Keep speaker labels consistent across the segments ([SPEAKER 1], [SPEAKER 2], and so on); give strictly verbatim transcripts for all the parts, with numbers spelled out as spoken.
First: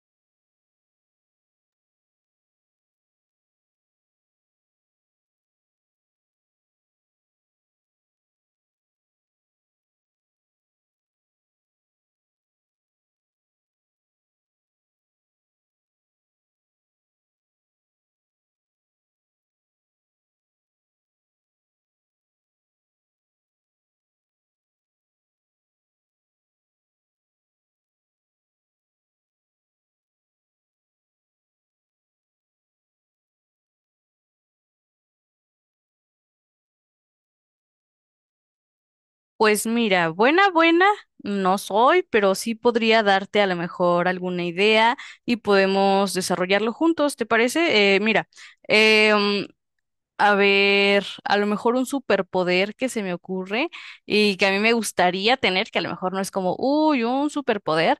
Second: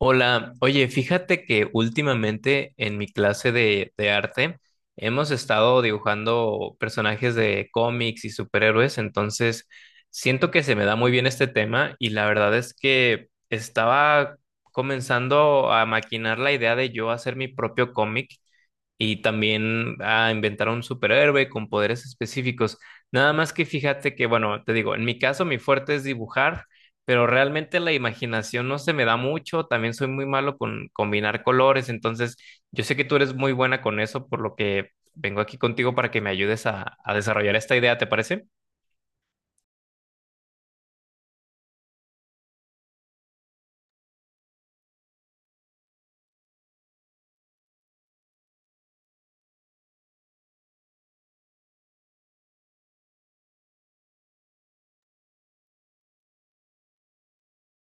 [SPEAKER 1] Hola, oye, fíjate que últimamente en mi clase de, de arte hemos estado dibujando personajes de cómics y superhéroes, entonces siento que se me da muy bien este tema y la verdad es que estaba comenzando a maquinar la idea de yo hacer mi propio cómic y también a inventar un superhéroe con poderes específicos. Nada más que fíjate que, bueno, te digo, en mi caso mi fuerte es dibujar pero realmente la imaginación no se me da mucho, también soy muy malo con combinar colores, entonces yo sé que tú eres muy buena con eso, por lo que vengo aquí contigo para que me ayudes a, a desarrollar esta idea, ¿te parece?
[SPEAKER 2] Pues mira, buena, buena, no soy, pero sí podría darte a lo mejor alguna idea y podemos desarrollarlo juntos, ¿te parece? Eh, mira, eh, mm, a ver, a lo mejor un superpoder que se me ocurre y que a mí me gustaría tener, que a lo mejor no es como, uy, un superpoder,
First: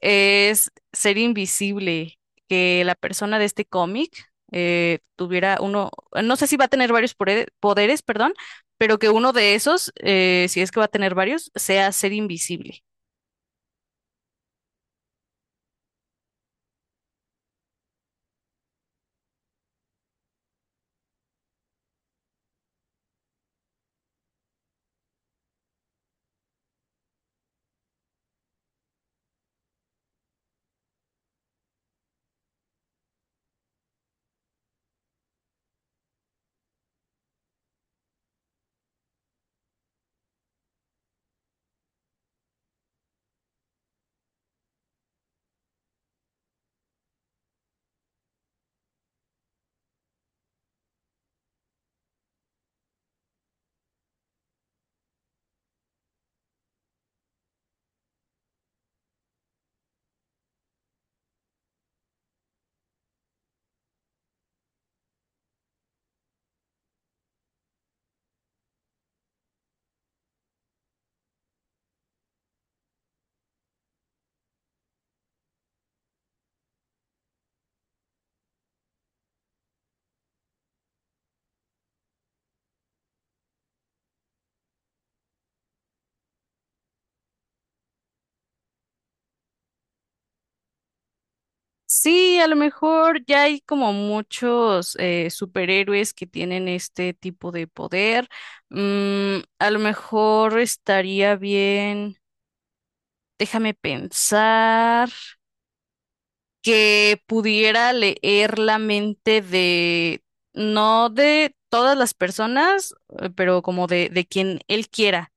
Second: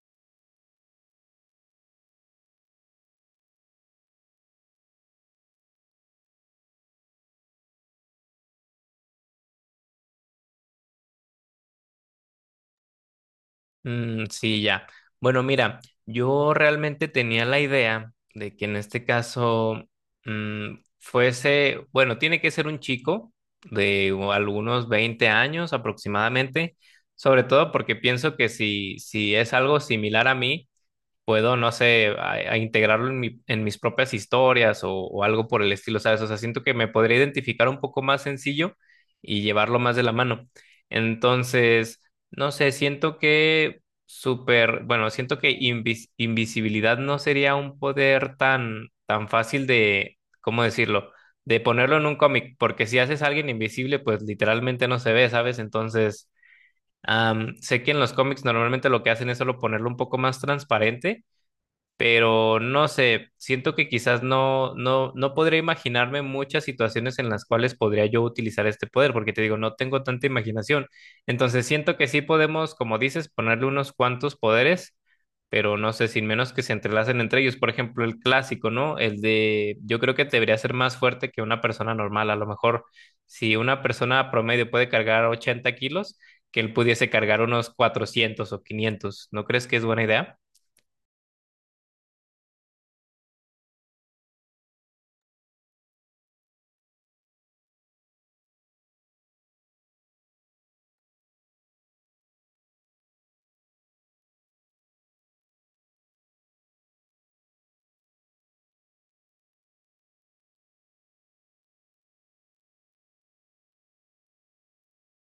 [SPEAKER 2] es ser invisible, que la persona de este cómic eh, tuviera uno. No sé si va a tener varios pore- poderes, perdón, pero que uno de esos, eh, si es que va a tener varios, sea ser invisible.
[SPEAKER 1] Mm, sí, ya. Bueno, mira, yo realmente tenía la idea de que en este caso mm, fuese, bueno, tiene que ser un chico de u- algunos veinte años aproximadamente, sobre todo porque pienso que si, si es algo similar a mí, puedo, no sé, a, a integrarlo en, mi- en mis propias historias o, o algo por el estilo, ¿sabes? O sea, siento que me podría identificar un poco más sencillo y llevarlo más de la mano. Entonces, no sé, siento que súper, bueno, siento que invis- invisibilidad no sería un poder tan, tan fácil de, ¿cómo decirlo? De ponerlo en un cómic, porque si haces a alguien invisible, pues literalmente no se ve, ¿sabes? Entonces, am, sé que en los cómics normalmente lo que hacen es solo ponerlo un poco más transparente pero no sé, siento que quizás no, no, no podría imaginarme muchas situaciones en las cuales podría yo utilizar este poder, porque te digo, no tengo tanta imaginación. Entonces siento que sí podemos, como dices, ponerle unos cuantos poderes, pero no sé, sin menos que se entrelacen entre ellos. Por ejemplo, el clásico, ¿no? El de, yo creo que debería ser más fuerte que una persona normal. A lo mejor, si una persona promedio puede cargar ochenta kilos, que él pudiese cargar unos cuatrocientos o quinientos. ¿No crees que es buena idea?
[SPEAKER 2] Sí, a lo mejor ya hay como muchos eh, superhéroes que tienen este tipo de poder. Mm, a lo mejor estaría bien, déjame pensar. Que pudiera leer la mente de, no de todas las personas, eh, pero como de, de quien él quiera,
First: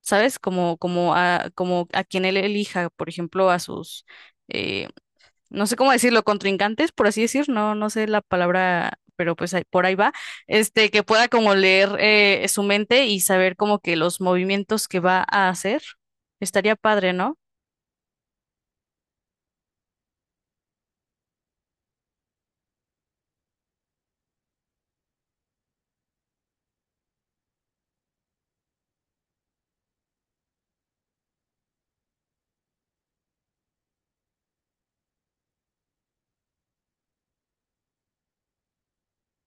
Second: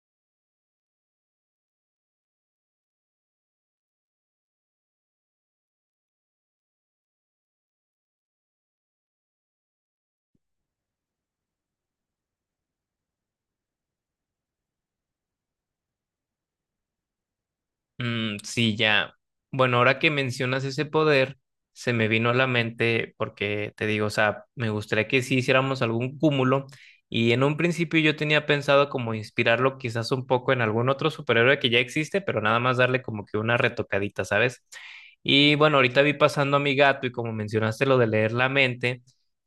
[SPEAKER 2] ¿sabes? Como, como a, como a quien él elija, por ejemplo, a sus, eh, no sé cómo decirlo, contrincantes, por así decir, no, no sé la palabra, pero pues ahí- por ahí va, este, que pueda como leer eh, su mente y saber como que los movimientos que va a hacer. Estaría padre, ¿no?
[SPEAKER 1] Mm, sí, ya. Bueno, ahora que mencionas ese poder, se me vino a la mente porque te digo, o sea, me gustaría que sí hiciéramos algún cúmulo y en un principio yo tenía pensado como inspirarlo quizás un poco en algún otro superhéroe que ya existe, pero nada más darle como que una retocadita, ¿sabes? Y bueno, ahorita vi pasando a mi gato y como mencionaste lo de leer la mente,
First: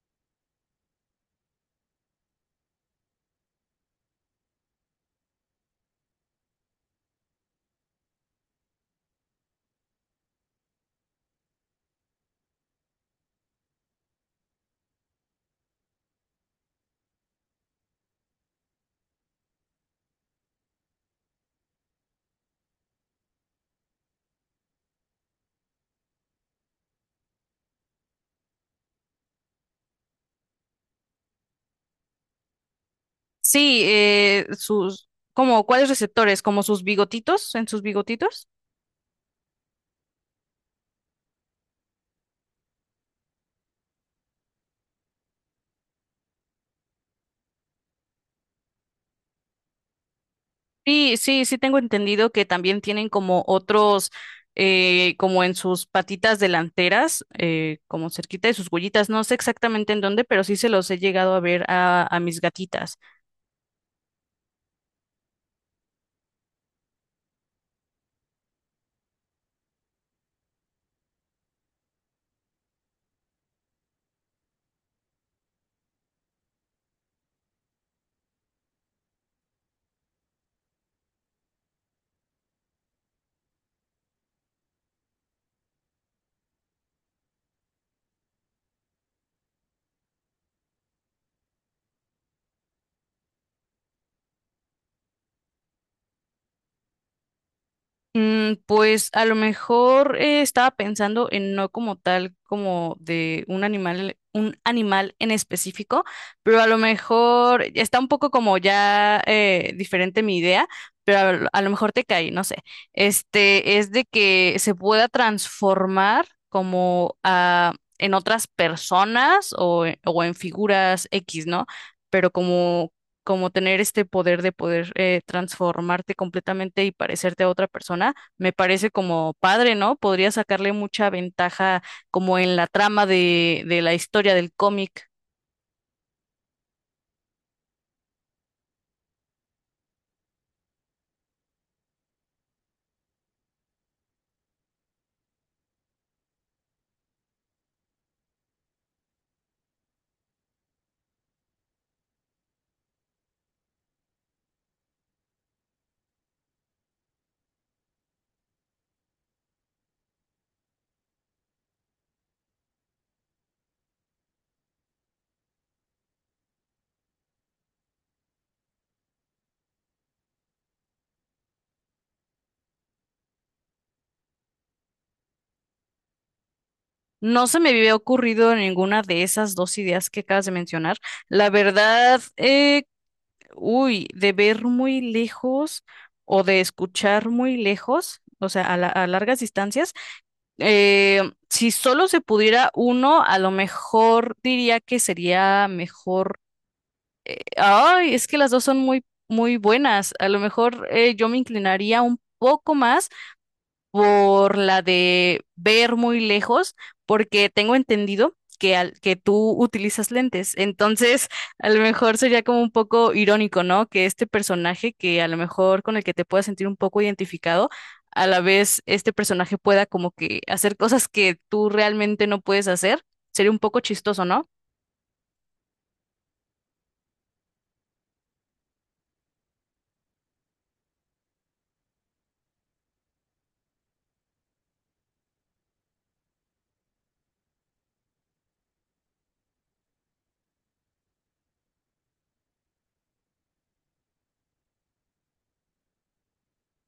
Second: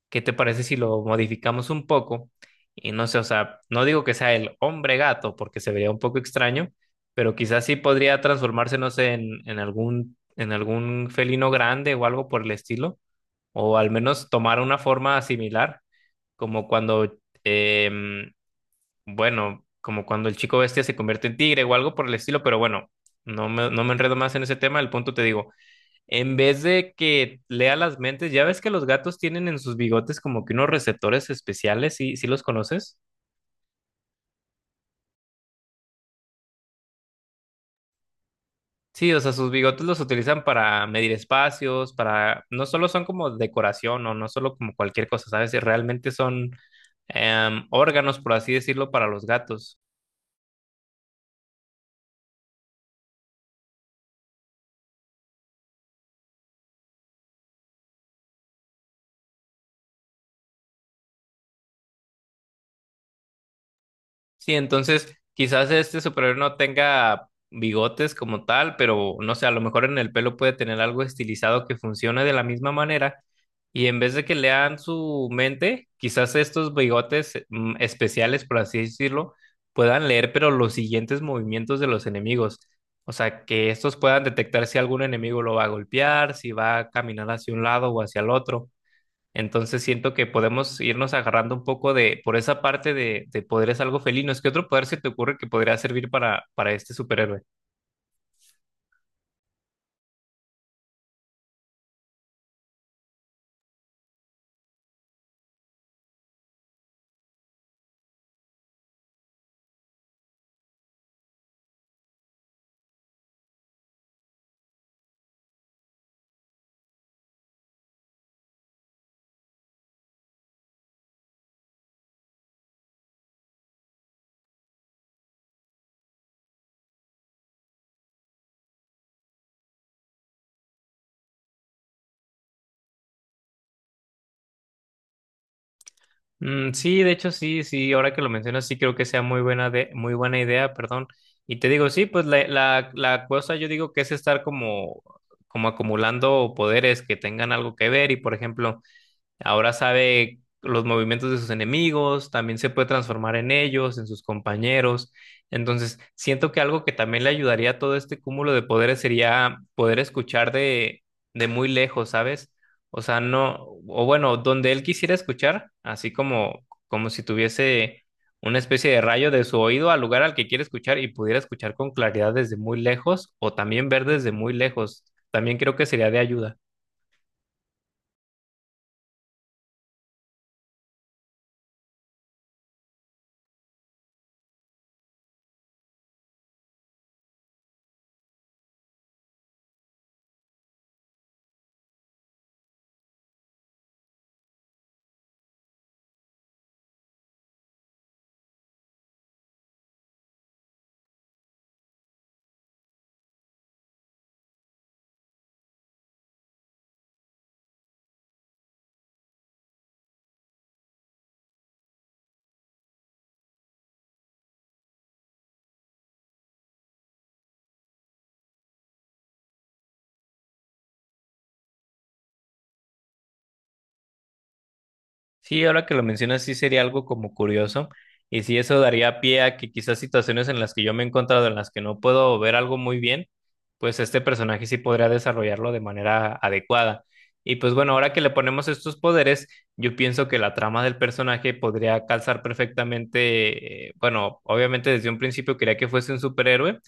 [SPEAKER 1] ¿qué te parece si lo modificamos un poco? Y no sé, o sea, no digo que sea el hombre gato porque se vería un poco extraño pero quizás sí podría transformarse, no sé, en, en algún, en algún felino grande o algo por el estilo, o al menos tomar una forma similar, como cuando, em, bueno, como cuando el chico bestia se convierte en tigre o algo por el estilo, pero bueno, no me, no me enredo más en ese tema, el punto te digo, en vez de que lea las mentes, ya ves que los gatos tienen en sus bigotes como que unos receptores especiales, ¿sí, sí los conoces?
[SPEAKER 2] Sí, eh, sus, como, ¿cuáles receptores? ¿Como sus bigotitos? ¿En sus bigotitos?
[SPEAKER 1] Sí, o sea, sus bigotes los utilizan para medir espacios, para... No solo son como decoración o no solo como cualquier cosa, ¿sabes? Realmente son em, órganos, por así decirlo, para los gatos.
[SPEAKER 2] Sí, sí, sí tengo entendido que también tienen como otros, eh, como en sus patitas delanteras, eh, como cerquita de sus huellitas. No sé exactamente en dónde, pero sí se los he llegado a ver a, a mis gatitas.
[SPEAKER 1] Sí, entonces quizás este superhéroe no tenga bigotes como tal, pero no sé, a lo mejor en el pelo puede tener algo estilizado que funcione de la misma manera. Y en vez de que lean su mente, quizás estos bigotes eh, mm, especiales, por así decirlo, puedan leer, pero los siguientes movimientos de los enemigos. O sea, que estos puedan detectar si algún enemigo lo va a golpear, si va a caminar hacia un lado o hacia el otro. Entonces siento que podemos irnos agarrando un poco de, por esa parte de, de poderes algo felinos. ¿Qué otro poder se te ocurre que podría servir para, para este superhéroe?
[SPEAKER 2] Mm, pues a lo mejor eh, estaba pensando en no como tal, como de un animal, un animal en específico, pero a lo mejor está un poco como ya eh, diferente mi idea, pero a, lo a lo mejor te cae, no sé. Este es de que se pueda transformar como a, en otras personas o, en- o en figuras X, ¿no? Pero como como tener este poder de poder eh, transformarte completamente y parecerte a otra persona, me parece como padre, ¿no? Podría sacarle mucha ventaja como en la trama de, de la historia del cómic.
[SPEAKER 1] Mm, sí, de hecho, sí, sí, ahora que lo mencionas, sí creo que sea muy buena de, muy buena idea, perdón. Y te digo, sí, pues la, la, la cosa yo digo que es estar como, como acumulando poderes que tengan algo que ver. Y por ejemplo, ahora sabe los movimientos de sus enemigos, también se puede transformar en ellos, en sus compañeros. Entonces, siento que algo que también le ayudaría a todo este cúmulo de poderes sería poder escuchar de, de muy lejos, ¿sabes? O sea, no, o bueno, donde él quisiera escuchar, así como, como si tuviese una especie de rayo de su oído al lugar al que quiere escuchar y pudiera escuchar con claridad desde muy lejos o también ver desde muy lejos. También creo que sería de ayuda.
[SPEAKER 2] No se me había ocurrido ninguna de esas dos ideas que acabas de mencionar. La verdad, eh, uy, de ver muy lejos o de escuchar muy lejos, o sea, a la- a largas distancias. Eh, si solo se pudiera uno, a lo mejor diría que sería mejor. Ay, es que las dos son muy, muy buenas. A lo mejor eh, yo me inclinaría un poco más por la de ver muy lejos, porque tengo entendido que, al- que tú utilizas lentes. Entonces, a lo mejor sería como un poco irónico, ¿no? Que este personaje, que a lo mejor con el que te puedas sentir un poco identificado, a la vez este personaje pueda como que hacer cosas que tú realmente no puedes hacer. Sería un poco chistoso, ¿no?
[SPEAKER 1] Sí, ahora que lo mencionas, sí sería algo como curioso. Y sí, eso daría pie a que quizás situaciones en las que yo me he encontrado, en las que no puedo ver algo muy bien, pues este personaje sí podría desarrollarlo de manera adecuada. Y pues bueno, ahora que le ponemos estos poderes, yo pienso que la trama del personaje podría calzar perfectamente, eh, bueno, obviamente desde un principio quería que fuese un superhéroe,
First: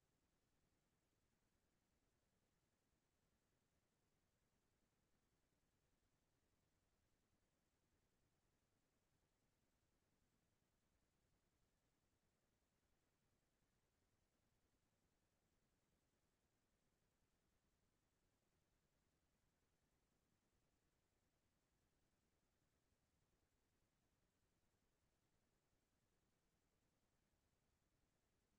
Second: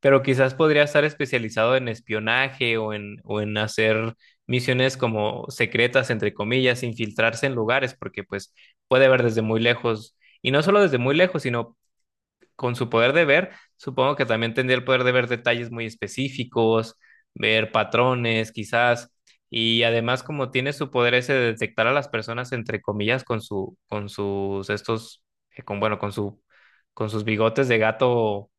[SPEAKER 1] pero quizás podría estar especializado en espionaje o en, o en hacer misiones como secretas, entre comillas, infiltrarse en lugares, porque pues puede ver desde muy lejos, y no solo desde muy lejos, sino con su poder de ver, supongo que también tendría el poder de ver detalles muy específicos, ver patrones quizás, y además como tiene su poder ese de detectar a las personas, entre comillas, con su, con sus, estos, eh, con, bueno, con su, con sus bigotes de gato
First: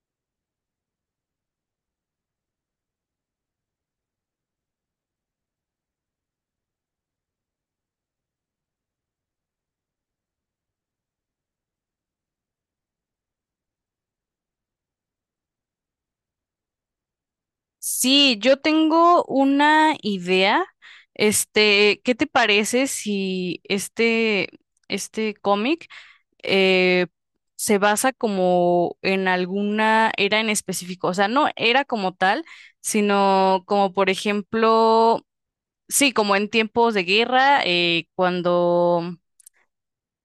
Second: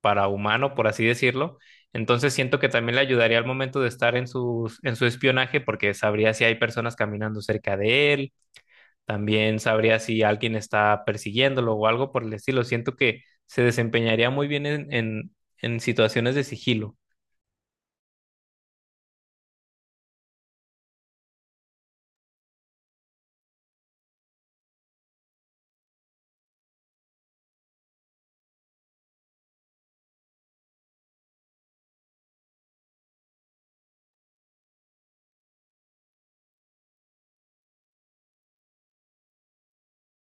[SPEAKER 1] para humano, por así decirlo. Entonces siento que también le ayudaría al momento de estar en su, en su espionaje porque sabría si hay personas caminando cerca de él, también sabría si alguien está persiguiéndolo o algo por el estilo. Siento que se desempeñaría muy bien en, en, en situaciones de sigilo.
[SPEAKER 2] Sí, yo tengo una idea. Este, ¿qué te parece si este, este cómic eh, se basa como en alguna era en específico? O sea, no era como tal, sino como por ejemplo, sí, como en tiempos de guerra, eh, cuando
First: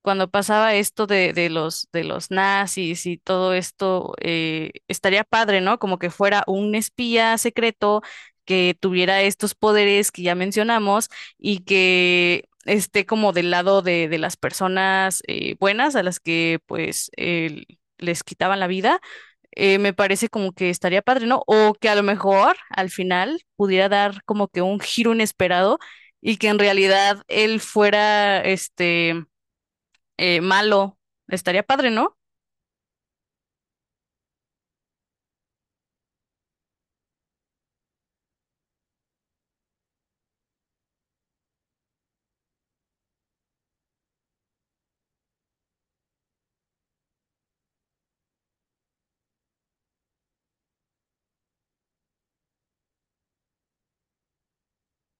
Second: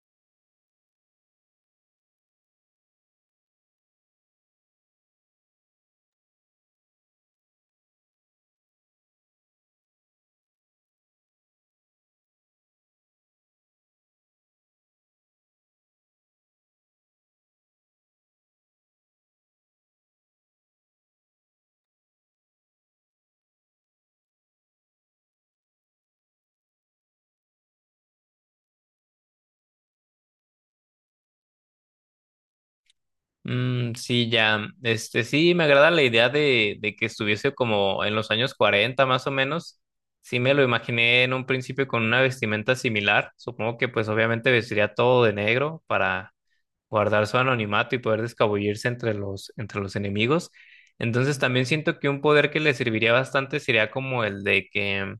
[SPEAKER 2] cuando pasaba esto de, de los, de los nazis y todo esto, eh, estaría padre, ¿no? Como que fuera un espía secreto que tuviera estos poderes que ya mencionamos y que esté como del lado de, de las personas eh, buenas a las que pues el- les quitaban la vida. Eh, me parece como que estaría padre, ¿no? O que a lo mejor al final pudiera dar como que un giro inesperado y que en realidad él fuera este eh, malo. Estaría padre, ¿no?
[SPEAKER 1] Mm, sí, ya, este sí, me agrada la idea de, de que estuviese como en los años cuarenta más o menos. Sí, me lo imaginé en un principio con una vestimenta similar. Supongo que pues obviamente vestiría todo de negro para guardar su anonimato y poder descabullirse entre los, entre los enemigos. Entonces también siento que un poder que le serviría bastante sería como el de que,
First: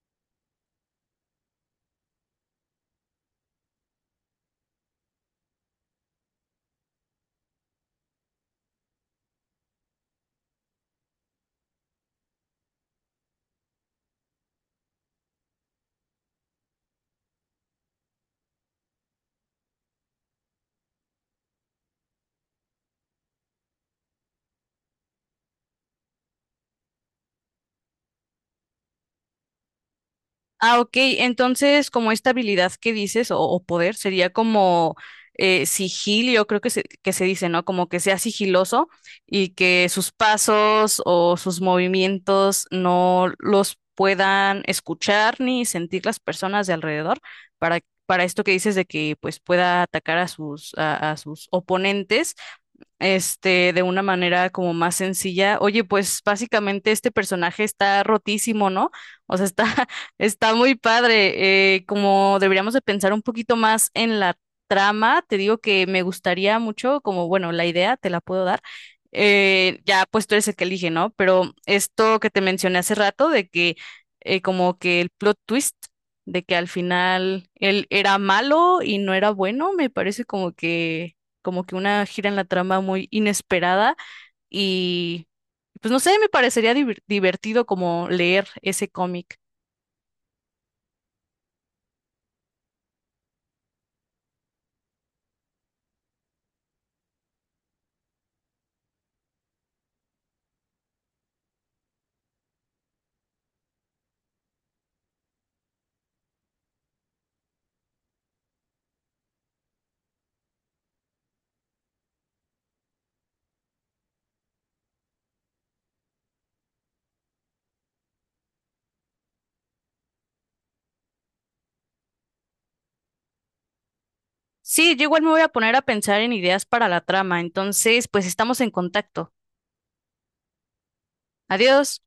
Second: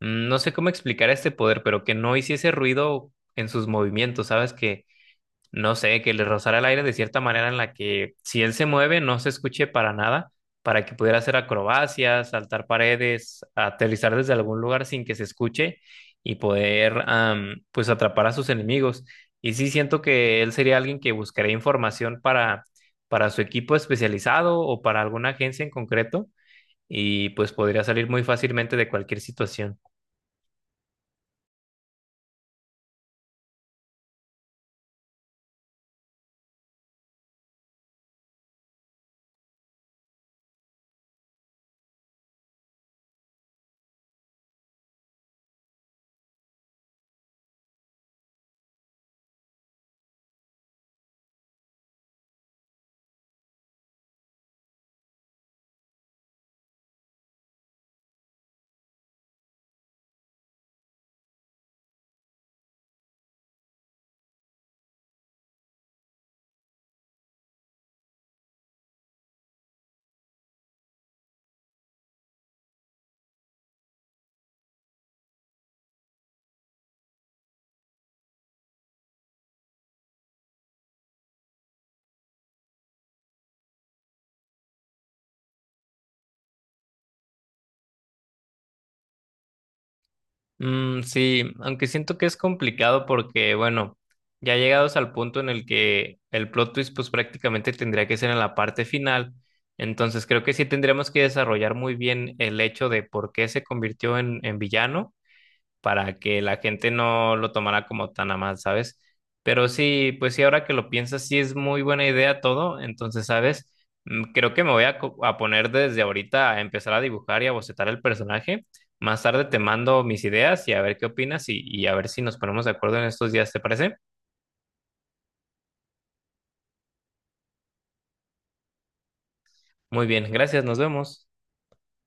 [SPEAKER 1] mm, no sé cómo explicar este poder, pero que no hiciese ruido en sus movimientos, ¿sabes? Que no sé, que le rozara el aire de cierta manera en la que si él se mueve no se escuche para nada, para que pudiera hacer acrobacias, saltar paredes, aterrizar desde algún lugar sin que se escuche y poder am, pues atrapar a sus enemigos. Y sí siento que él sería alguien que buscaría información para, para su equipo especializado o para alguna agencia en concreto y pues podría salir muy fácilmente de cualquier situación.
[SPEAKER 2] Ah, ok. Entonces, como esta habilidad que dices, o, o poder, sería como eh, sigilio, creo que se, que se dice, ¿no? Como que sea sigiloso y que sus pasos o sus movimientos no los puedan escuchar ni sentir las personas de alrededor para, para esto que dices de que pues pueda atacar a sus, a a sus oponentes este, de una manera como más sencilla. Oye, pues básicamente este personaje está rotísimo, ¿no? O sea, está, está muy padre. Eh, como deberíamos de pensar un poquito más en la trama, te digo que me gustaría mucho, como bueno, la idea te la puedo dar. Eh, ya, pues tú eres el que elige, ¿no? Pero esto que te mencioné hace rato de que eh, como que el plot twist de que al final él era malo y no era bueno, me parece como que como que una gira en la trama muy inesperada, y pues no sé, me parecería divir- divertido como leer ese cómic.
[SPEAKER 1] Mm, sí, aunque siento que es complicado porque, bueno, ya llegados al punto en el que el plot twist pues prácticamente tendría que ser en la parte final, entonces creo que sí tendríamos que desarrollar muy bien el hecho de por qué se convirtió en, en villano para que la gente no lo tomara como tan a mal, ¿sabes? Pero sí, pues sí, ahora que lo piensas, sí es muy buena idea todo, entonces, ¿sabes? Mm, creo que me voy a, co- a poner desde ahorita a empezar a dibujar y a bocetar el personaje. Más tarde te mando mis ideas y a ver qué opinas y, y a ver si nos ponemos de acuerdo en estos días, ¿te parece?
[SPEAKER 2] Sí, yo igual me voy a poner a pensar en ideas para la trama, entonces pues estamos en contacto.
[SPEAKER 1] Muy bien, gracias, nos vemos.
[SPEAKER 2] Adiós.